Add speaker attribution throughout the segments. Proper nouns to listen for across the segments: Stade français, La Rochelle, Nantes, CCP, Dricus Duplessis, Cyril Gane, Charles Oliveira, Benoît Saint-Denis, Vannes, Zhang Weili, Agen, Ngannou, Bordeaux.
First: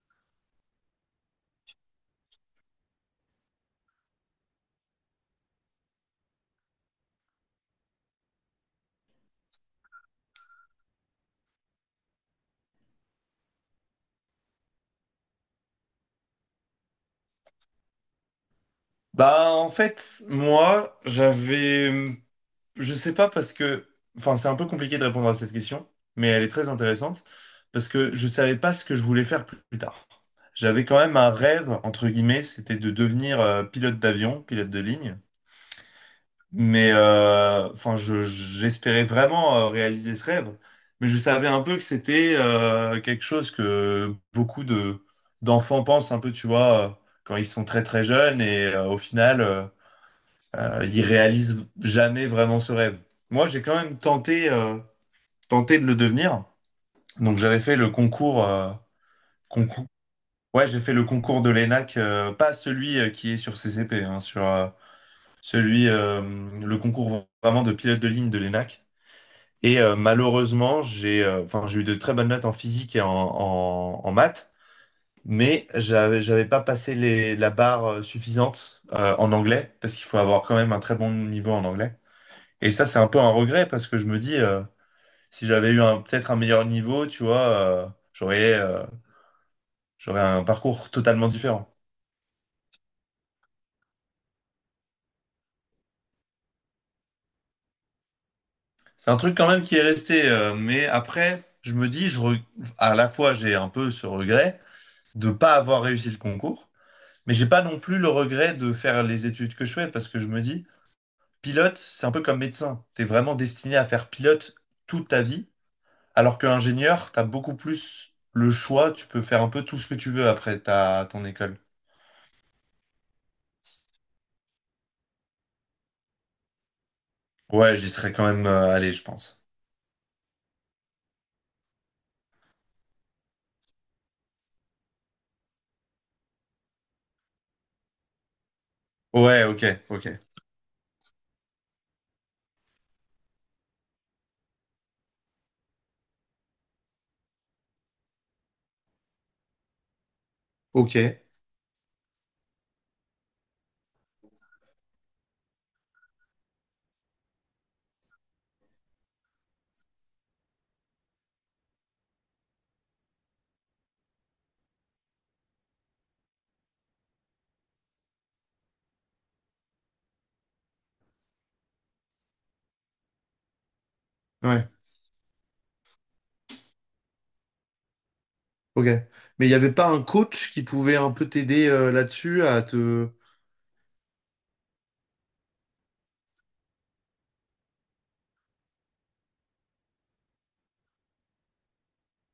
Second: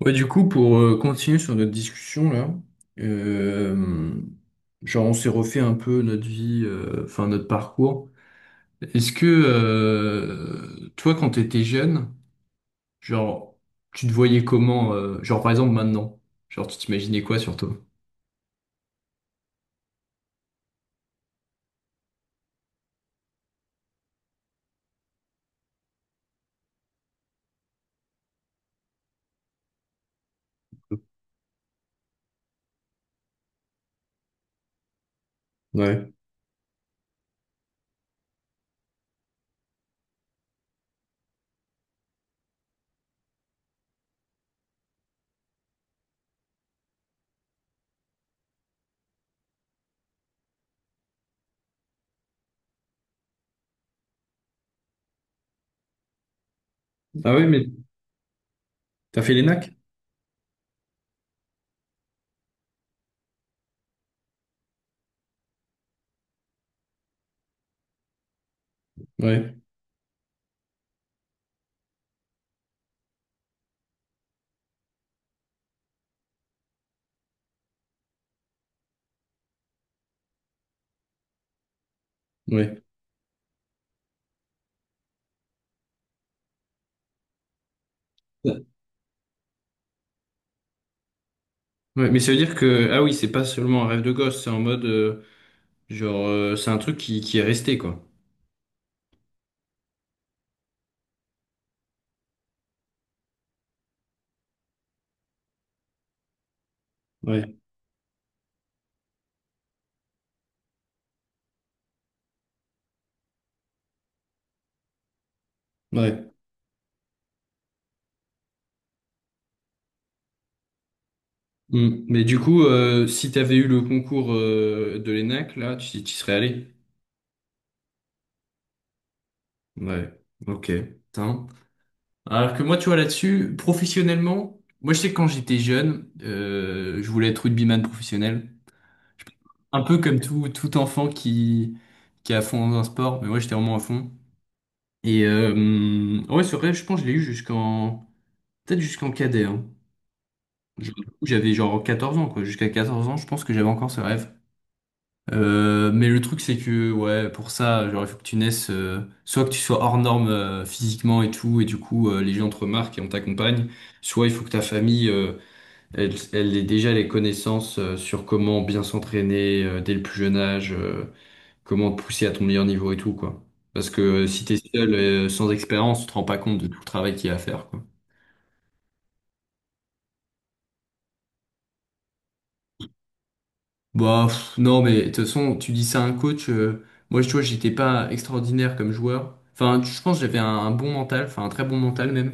Speaker 1: Ouais, du coup, pour Continuer sur notre discussion là, euh, genre on s'est refait un peu notre vie, enfin notre parcours. Est-ce que toi, quand t'étais jeune, genre tu te voyais comment, genre par exemple maintenant, genre tu t'imaginais quoi sur toi?
Speaker 2: Bah en fait, moi, j'avais je sais pas parce que c'est un peu compliqué de répondre à cette question, mais elle est très intéressante parce que je savais pas ce que je voulais faire plus tard. J'avais quand même un rêve entre guillemets, c'était de devenir pilote d'avion, pilote de ligne,
Speaker 1: Ouais.
Speaker 2: mais enfin je j'espérais vraiment réaliser ce rêve, mais je savais un peu que c'était quelque chose que beaucoup de d'enfants pensent un peu, tu vois, quand ils sont très très jeunes et au final il réalise jamais vraiment ce rêve. Moi, j'ai quand même tenté de le devenir.
Speaker 1: Ah
Speaker 2: Donc,
Speaker 1: ouais,
Speaker 2: j'avais
Speaker 1: mais
Speaker 2: fait le concours, euh,
Speaker 1: t'as fait l'ENAC?
Speaker 2: concours. Ouais, j'ai fait le concours de l'ENAC, pas celui qui est sur CCP, hein, celui, euh, le concours vraiment de pilote de ligne de l'ENAC.
Speaker 1: Ouais,
Speaker 2: Et malheureusement, j'ai eu de très bonnes notes en physique et en maths, mais j'avais pas passé la barre suffisante en anglais, parce qu'il faut avoir quand même un très bon niveau en anglais. Et
Speaker 1: ouais.
Speaker 2: ça, c'est un peu un regret parce que je me dis, si j'avais eu peut-être un meilleur niveau, tu vois, euh, j'aurais euh, j'aurais un parcours totalement différent.
Speaker 1: Ouais, mais ça veut dire que, ah oui, c'est pas seulement un rêve de gosse, c'est en mode, c'est un truc qui est resté, quoi.
Speaker 2: C'est un truc quand même qui est resté, mais après, je me dis, à la fois, j'ai un peu ce regret de pas avoir réussi le concours, mais j'ai
Speaker 1: Ouais,
Speaker 2: pas non plus le regret de faire les études que je fais parce que je me dis, pilote, c'est un peu comme médecin. T'es vraiment destiné à faire pilote toute ta vie,
Speaker 1: ouais.
Speaker 2: alors qu'ingénieur, t'as beaucoup plus le choix, tu peux faire un peu tout ce que tu veux après ton école.
Speaker 1: Mm. Mais du coup, si t'avais eu le concours de l'ENAC, là, tu serais allé.
Speaker 2: Ouais, j'y serais quand même allé, je pense.
Speaker 1: Ouais, ok. Putain. Alors que moi, tu vois, là-dessus, professionnellement, moi, je sais que quand j'étais jeune, je voulais être rugbyman professionnel.
Speaker 2: Ouais, ok,
Speaker 1: Un peu
Speaker 2: ok.
Speaker 1: comme tout enfant qui est à fond dans un sport, mais moi, j'étais vraiment à fond. Et ouais, c'est vrai, je pense que je l'ai eu jusqu'en... Peut-être jusqu'en cadet, hein. Genre,
Speaker 2: Ok,
Speaker 1: J'avais genre 14 ans, quoi. Jusqu'à 14 ans, je pense que j'avais encore ce rêve. Mais le truc c'est que ouais pour ça genre il faut que tu naisses soit que tu sois hors norme physiquement et tout et du coup les gens te remarquent et on t'accompagne, soit il faut que ta famille elle ait déjà les connaissances sur comment bien s'entraîner dès le plus jeune âge, comment te pousser à ton meilleur niveau et tout quoi, parce que si t'es
Speaker 2: ouais,
Speaker 1: seul sans expérience tu te rends pas compte de tout le travail qu'il y a à faire quoi.
Speaker 2: ok. Mais il n'y avait pas un coach qui pouvait un peu t'aider là-dessus à te...
Speaker 1: Bah, pff, non, mais de toute façon, tu dis ça à un coach. Moi, tu vois, j'étais pas extraordinaire comme joueur. Enfin, je pense que j'avais un bon mental, enfin un très bon mental même.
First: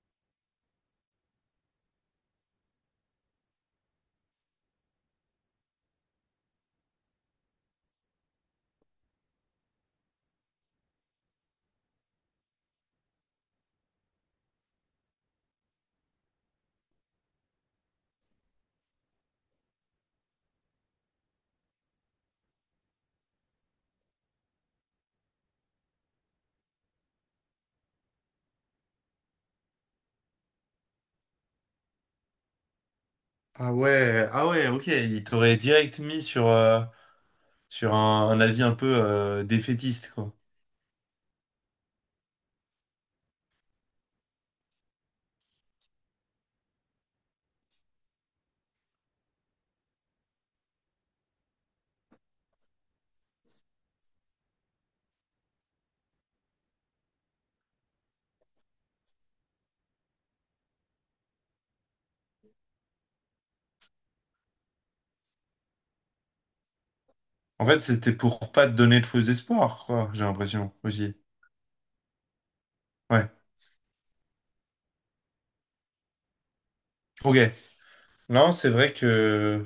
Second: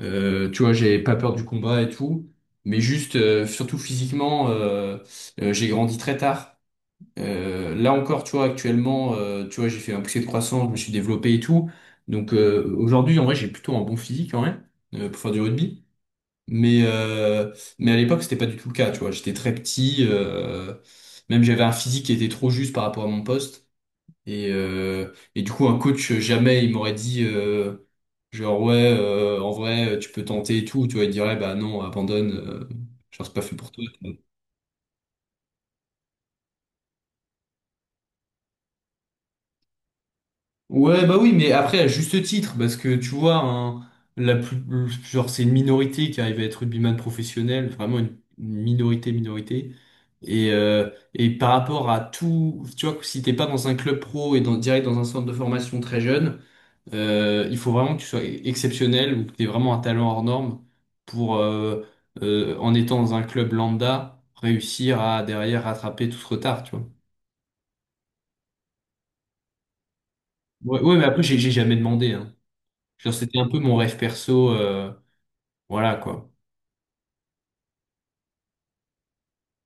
Speaker 1: Tu vois, j'avais pas peur du combat et tout. Mais juste, surtout physiquement, j'ai grandi très tard. Là encore, tu vois, actuellement, tu vois, j'ai fait un poussé de croissance, je me suis développé et tout. Donc aujourd'hui, en vrai, j'ai plutôt un bon physique, en vrai, pour faire du rugby. Mais, euh, mais à l'époque, c'était pas du tout le cas, tu vois. J'étais très petit, même j'avais un physique qui était trop juste par rapport à mon poste. Et du coup, un coach, jamais il m'aurait dit, genre, ouais, en vrai, tu peux tenter et tout. Tu vois, il dirait, bah non, abandonne, genre, c'est pas fait pour
Speaker 2: Ah
Speaker 1: toi.
Speaker 2: ouais, ah ouais, ok. Il t'aurait direct mis sur, sur un avis un peu défaitiste, quoi.
Speaker 1: Ouais, bah oui, mais après, à juste titre, parce que tu vois, hein, la plus, genre, c'est une minorité qui arrive à être rugbyman professionnel, vraiment une minorité, minorité. Et par rapport à tout, tu vois, que si t'es pas dans un club pro et dans, direct dans un centre de formation très jeune, il faut vraiment que tu sois exceptionnel ou que t'aies vraiment un talent hors norme pour, en étant dans un club lambda, réussir à derrière rattraper tout ce retard, tu vois.
Speaker 2: En fait, c'était pour pas te donner de faux espoirs, quoi, j'ai l'impression,
Speaker 1: Ouais, ouais, mais
Speaker 2: aussi.
Speaker 1: après, j'ai jamais demandé, hein. Genre,
Speaker 2: Ouais,
Speaker 1: c'était un peu mon rêve perso, voilà quoi.
Speaker 2: ok. Non, c'est vrai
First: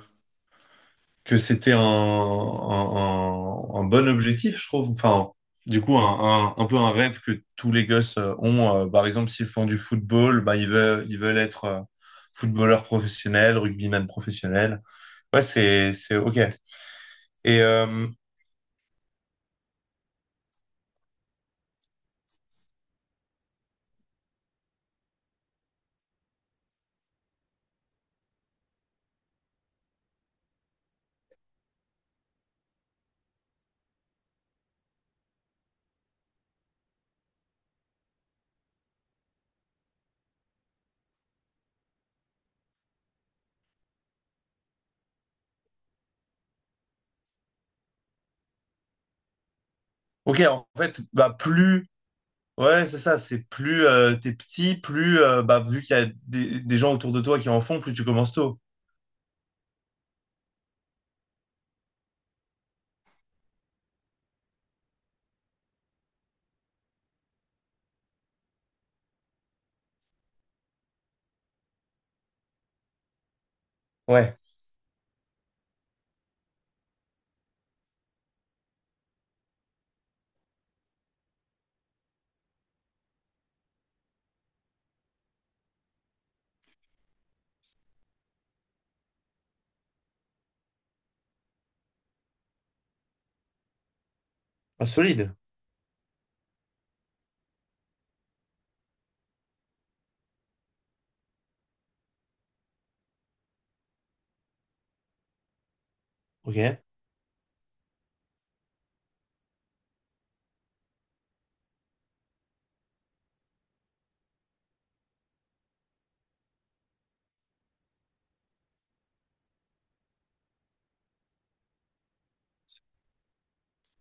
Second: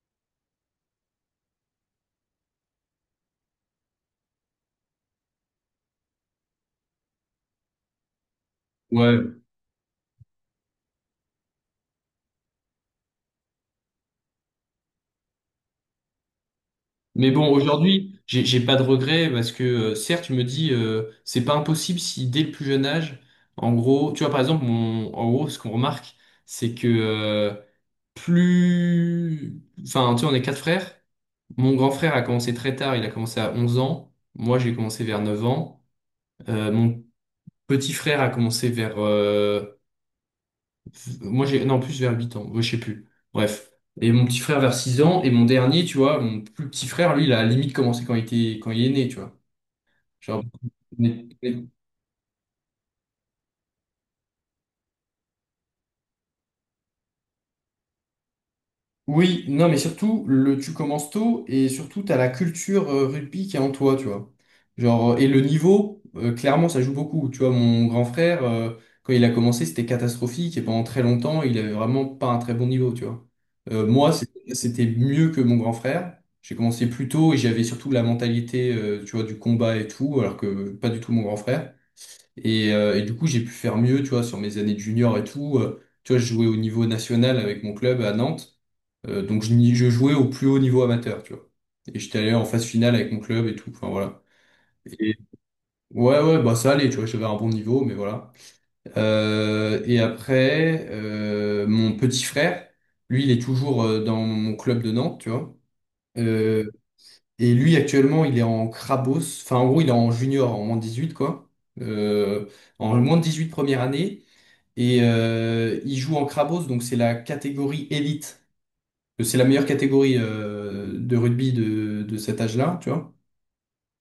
Speaker 2: que c'était un bon objectif, je trouve. Enfin, du coup, un peu un rêve que tous les gosses ont. Par exemple,
Speaker 1: Ouais.
Speaker 2: s'ils font du football, bah, ils veulent être footballeurs professionnels, rugbyman professionnels. Ouais, c'est OK.
Speaker 1: Mais bon, ouais,
Speaker 2: Et
Speaker 1: aujourd'hui, j'ai pas de regrets parce que certes, je me dis, c'est pas impossible si dès le plus jeune âge, en gros, tu vois, par exemple, en gros, ce qu'on remarque, c'est que plus. Enfin, tu vois, on est quatre frères. Mon grand frère a commencé très tard, il a commencé à 11 ans. Moi, j'ai commencé vers 9 ans. Mon petit frère a commencé vers moi, j'ai, non, en plus vers 8 ans, moi, je sais plus. Bref. Et mon petit frère vers 6 ans, et mon dernier, tu vois, mon plus petit frère, lui, il a limite commencé quand il était, quand il est né, tu vois.
Speaker 2: OK,
Speaker 1: Genre,
Speaker 2: en fait, bah, plus... Ouais, c'est ça, c'est plus t'es petit, plus, bah, vu qu'il y a des gens autour de toi qui en font, plus tu commences tôt.
Speaker 1: oui, non, mais surtout, tu commences tôt et surtout, tu as la culture rugby qui est en toi, tu vois. Genre, et le niveau, clairement, ça joue beaucoup. Tu vois, mon grand frère, quand il a commencé, c'était catastrophique et pendant très longtemps, il avait vraiment pas un très bon niveau, tu vois. Moi, c'était
Speaker 2: Ouais,
Speaker 1: c'était mieux que mon grand frère. J'ai commencé plus tôt et j'avais surtout la mentalité, tu vois, du combat et tout, alors que pas du tout mon grand frère. Et du coup, j'ai pu faire mieux, tu vois, sur mes années de junior et tout. Tu vois, je jouais au niveau national avec mon club à Nantes. Donc, je jouais au plus haut niveau amateur, tu vois. Et j'étais allé en phase finale avec mon club et tout. Enfin, voilà.
Speaker 2: ah,
Speaker 1: Et
Speaker 2: solide.
Speaker 1: ouais, ouais, bah ça allait, tu vois, j'avais un bon niveau, mais voilà. Et après, mon petit frère, lui, il est toujours dans mon club de Nantes, tu vois. Euh,
Speaker 2: OK.
Speaker 1: et lui, actuellement, il est en Crabos. Enfin, en gros, il est en junior, en moins de 18 quoi. Euh, en moins de 18 première année. Et il joue en Krabos, donc c'est la catégorie élite. C'est la meilleure catégorie de rugby de cet âge-là, tu vois.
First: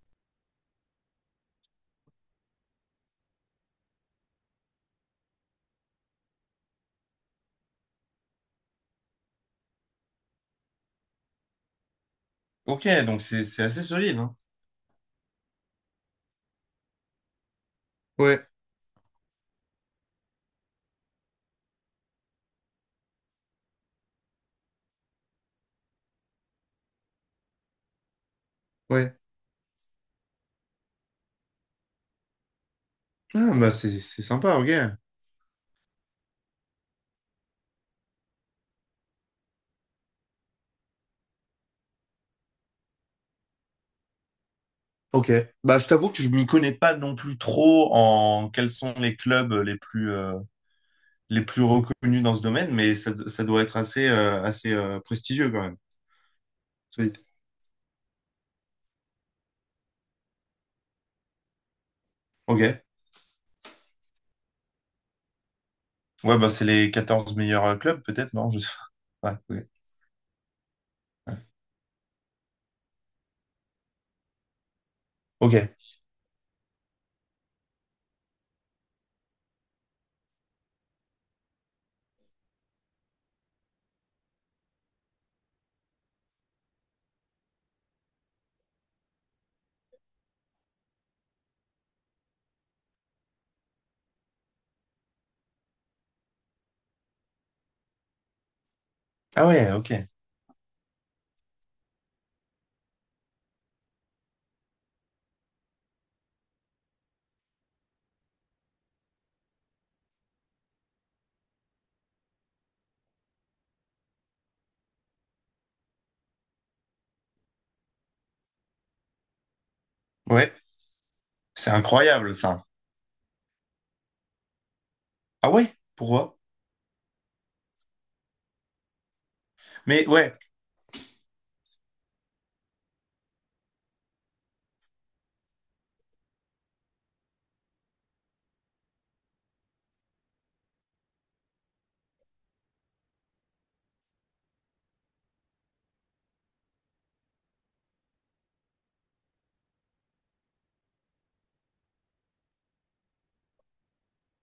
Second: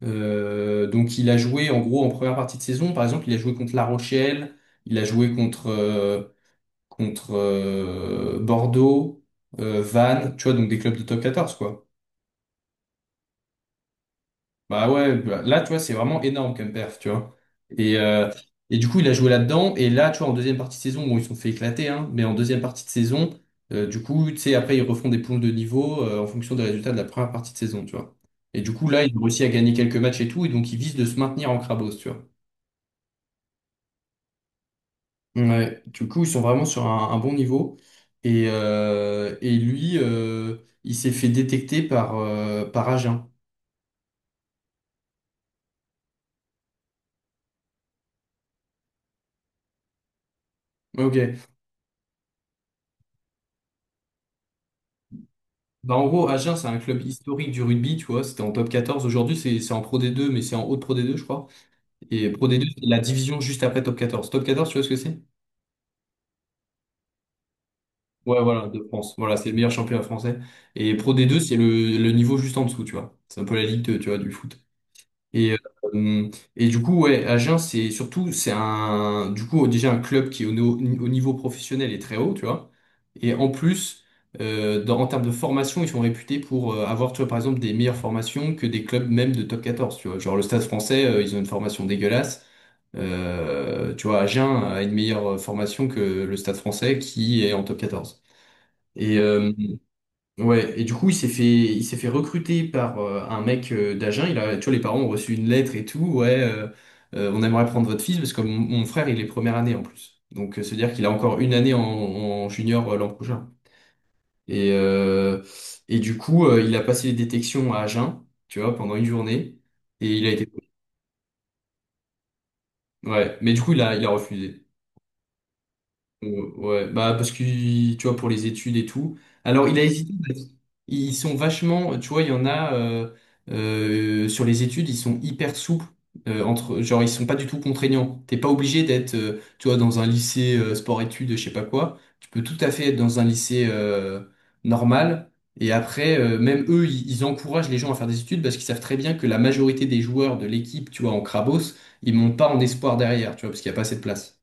Speaker 1: Donc il a joué en gros en première partie de saison, par exemple, il a joué contre La Rochelle, il a joué contre Bordeaux, Vannes, tu vois, donc des clubs de top 14, quoi.
Speaker 2: OK, donc c'est assez solide, hein.
Speaker 1: Bah ouais, bah là, tu vois, c'est vraiment énorme comme perf, tu vois. Et, euh,
Speaker 2: Ouais,
Speaker 1: et du coup, il a joué là-dedans. Et là, tu vois, en deuxième partie de saison, bon, ils se sont fait éclater, hein, mais en deuxième partie de saison, du coup, tu sais, après, ils refont des poules de niveau en fonction des résultats de la première partie de saison, tu vois. Et du coup, là, ils
Speaker 2: ouais.
Speaker 1: ont réussi à gagner quelques matchs et tout, et donc ils visent de se maintenir en Crabos, tu vois.
Speaker 2: Ah, bah c'est sympa, ok.
Speaker 1: Ouais, du coup, ils sont vraiment sur un bon niveau. Et il s'est fait détecter par Agen.
Speaker 2: Ok. Bah, je t'avoue que je m'y connais pas non plus trop en quels sont les clubs les
Speaker 1: Ok.
Speaker 2: plus reconnus dans ce domaine, mais ça doit être assez, assez prestigieux quand même.
Speaker 1: Bah, en gros, Agen, c'est un club
Speaker 2: Oui.
Speaker 1: historique du rugby, tu vois. C'était en Top 14. Aujourd'hui, c'est en Pro D2 mais c'est en haute Pro D2 je crois. Et Pro d
Speaker 2: Ok.
Speaker 1: deux
Speaker 2: Ouais,
Speaker 1: c'est la division juste après Top 14. Top 14 tu vois ce que c'est?
Speaker 2: bah, c'est les 14 meilleurs clubs, peut-être,
Speaker 1: Ouais,
Speaker 2: non? Je
Speaker 1: voilà,
Speaker 2: sais
Speaker 1: de France. Voilà,
Speaker 2: pas.
Speaker 1: c'est le
Speaker 2: Ouais, ok.
Speaker 1: meilleur championnat français. Et Pro d deux
Speaker 2: Ouais.
Speaker 1: c'est le niveau juste en dessous, tu vois. C'est un peu la Ligue 2, tu vois, du foot.
Speaker 2: Ok.
Speaker 1: Et, euh, et du coup, ouais, Agen, c'est surtout, c'est un, du coup, déjà un club qui, au, no- au niveau professionnel, est très haut, tu vois. Et en plus, en termes de formation, ils sont réputés pour avoir, tu vois, par exemple, des meilleures formations que des clubs même de Top 14 tu vois. Genre le Stade français, ils ont une formation dégueulasse. Tu vois, Agen a une meilleure formation que le Stade français qui est en Top 14. Et,
Speaker 2: Ah
Speaker 1: euh,
Speaker 2: ouais, ok.
Speaker 1: Ouais, et du coup, il s'est fait recruter par un mec d'Agen. Il a, tu vois, les parents ont reçu une lettre et tout. Ouais, on aimerait prendre votre fils parce que mon frère, il est première année en plus. Donc, se dire qu'il a encore une année en junior l'an prochain. Et, euh, et du coup, il a passé les détections à Agen, tu vois, pendant une journée. Et il a été.
Speaker 2: Ouais. C'est incroyable, ça.
Speaker 1: Ouais, mais du coup, il a refusé.
Speaker 2: Ah ouais? Pourquoi?
Speaker 1: Ouais, bah, parce que, tu vois, pour les études et tout. Alors, il a
Speaker 2: Mais
Speaker 1: hésité.
Speaker 2: ouais,
Speaker 1: Ils sont vachement, tu vois, il y en a sur les études, ils sont hyper souples. Entre, genre, ils sont pas du tout contraignants. T'es pas obligé d'être, tu vois, dans un lycée sport-études, je sais pas quoi. Tu peux tout à fait être dans un lycée normal. Et après, même eux, ils encouragent les gens à faire des études parce qu'ils savent très bien que la majorité des joueurs de l'équipe, tu vois, en Crabos, ils montent pas en espoir derrière, tu vois, parce qu'il y a pas assez de place.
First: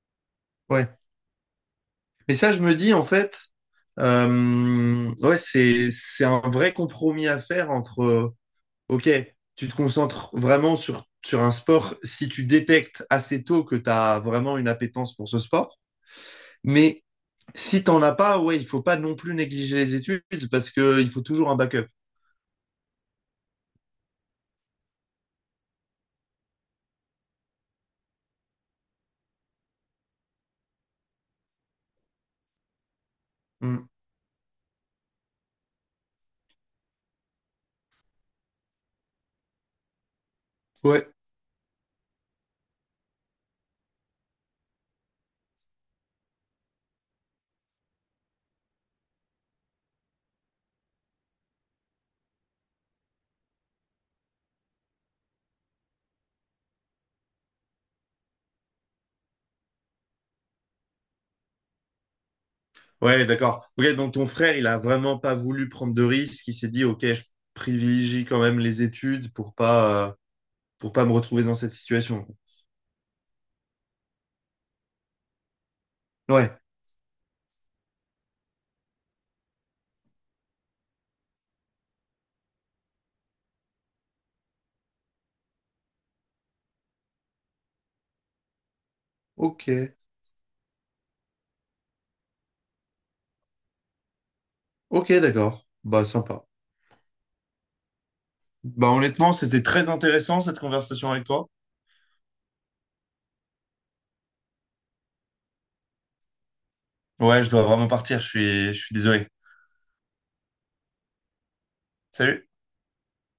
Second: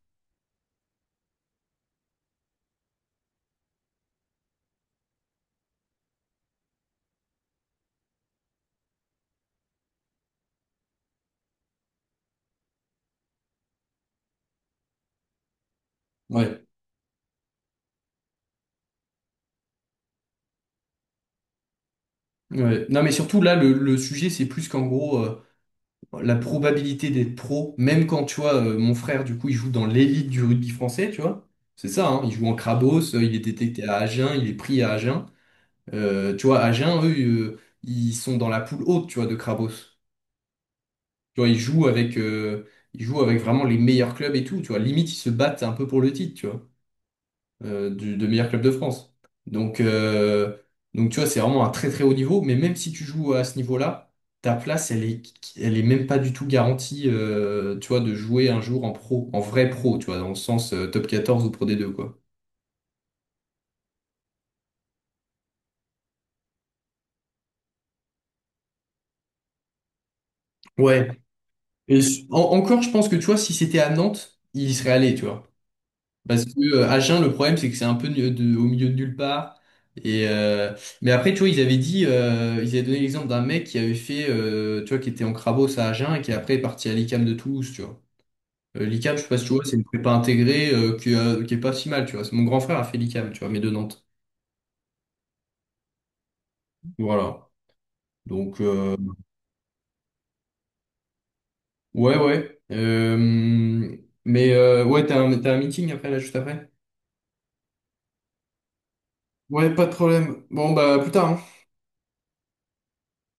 Speaker 2: ouais. Mais ça, je me dis, en fait, ouais, c'est un vrai compromis à faire entre. Ok, tu te concentres vraiment sur un sport si tu détectes assez tôt que tu as vraiment une appétence pour ce sport.
Speaker 1: Ouais.
Speaker 2: Mais si t'en as pas, ouais, il faut pas non plus négliger les études parce que il faut toujours un backup.
Speaker 1: Ouais. Non, mais surtout là, le sujet, c'est plus qu'en gros. La probabilité d'être pro, même quand tu vois, mon frère, du coup, il joue dans l'élite du rugby français, tu vois. C'est ça, hein, il joue en Crabos, il est détecté
Speaker 2: Mm.
Speaker 1: à Agen, il est pris à Agen. Tu vois, Agen, eux, ils sont dans la poule haute, tu vois, de Crabos.
Speaker 2: Ouais.
Speaker 1: Tu vois, ils jouent avec vraiment les meilleurs clubs et tout, tu vois. Limite, ils se battent un peu pour le titre, tu vois de meilleur club de France. Donc, euh, donc tu vois, c'est vraiment un très très haut niveau, mais même si tu joues à ce niveau-là, ta place, elle est même pas du tout garantie, tu vois, de jouer un jour en pro, en vrai pro, tu vois, dans le sens Top 14 ou Pro D2, quoi.
Speaker 2: Ouais, d'accord. Ok, donc ton frère, il a vraiment pas voulu prendre de risques. Il s'est dit, ok, je privilégie quand même les études pour pas
Speaker 1: Ouais.
Speaker 2: me retrouver dans cette situation.
Speaker 1: Encore, je pense que tu vois, si c'était à Nantes, il y serait allé, tu vois. Parce
Speaker 2: Ouais.
Speaker 1: que Agen, le problème, c'est que c'est un peu au milieu de nulle part. Et euh, mais après, tu vois, ils avaient dit, ils avaient donné l'exemple d'un mec qui avait fait, tu vois, qui était en Crabos à Agen et qui après est parti à l'ICAM de Toulouse, tu vois. l'ICAM, je sais pas si tu vois,
Speaker 2: Ok.
Speaker 1: c'est une prépa intégrée qui est pas si mal, tu vois. C'est mon grand frère a fait l'ICAM, tu vois, mais de Nantes.
Speaker 2: Ok, d'accord. Bah, sympa.
Speaker 1: Voilà. Donc,
Speaker 2: Bah, honnêtement, c'était très intéressant cette conversation avec toi.
Speaker 1: ouais, ouais. Mais ouais, t'as un meeting après, là, juste après?
Speaker 2: Ouais, je dois vraiment partir, je suis désolé.
Speaker 1: Ouais, pas de problème. Bon, bah, à plus tard, hein.
Speaker 2: Salut.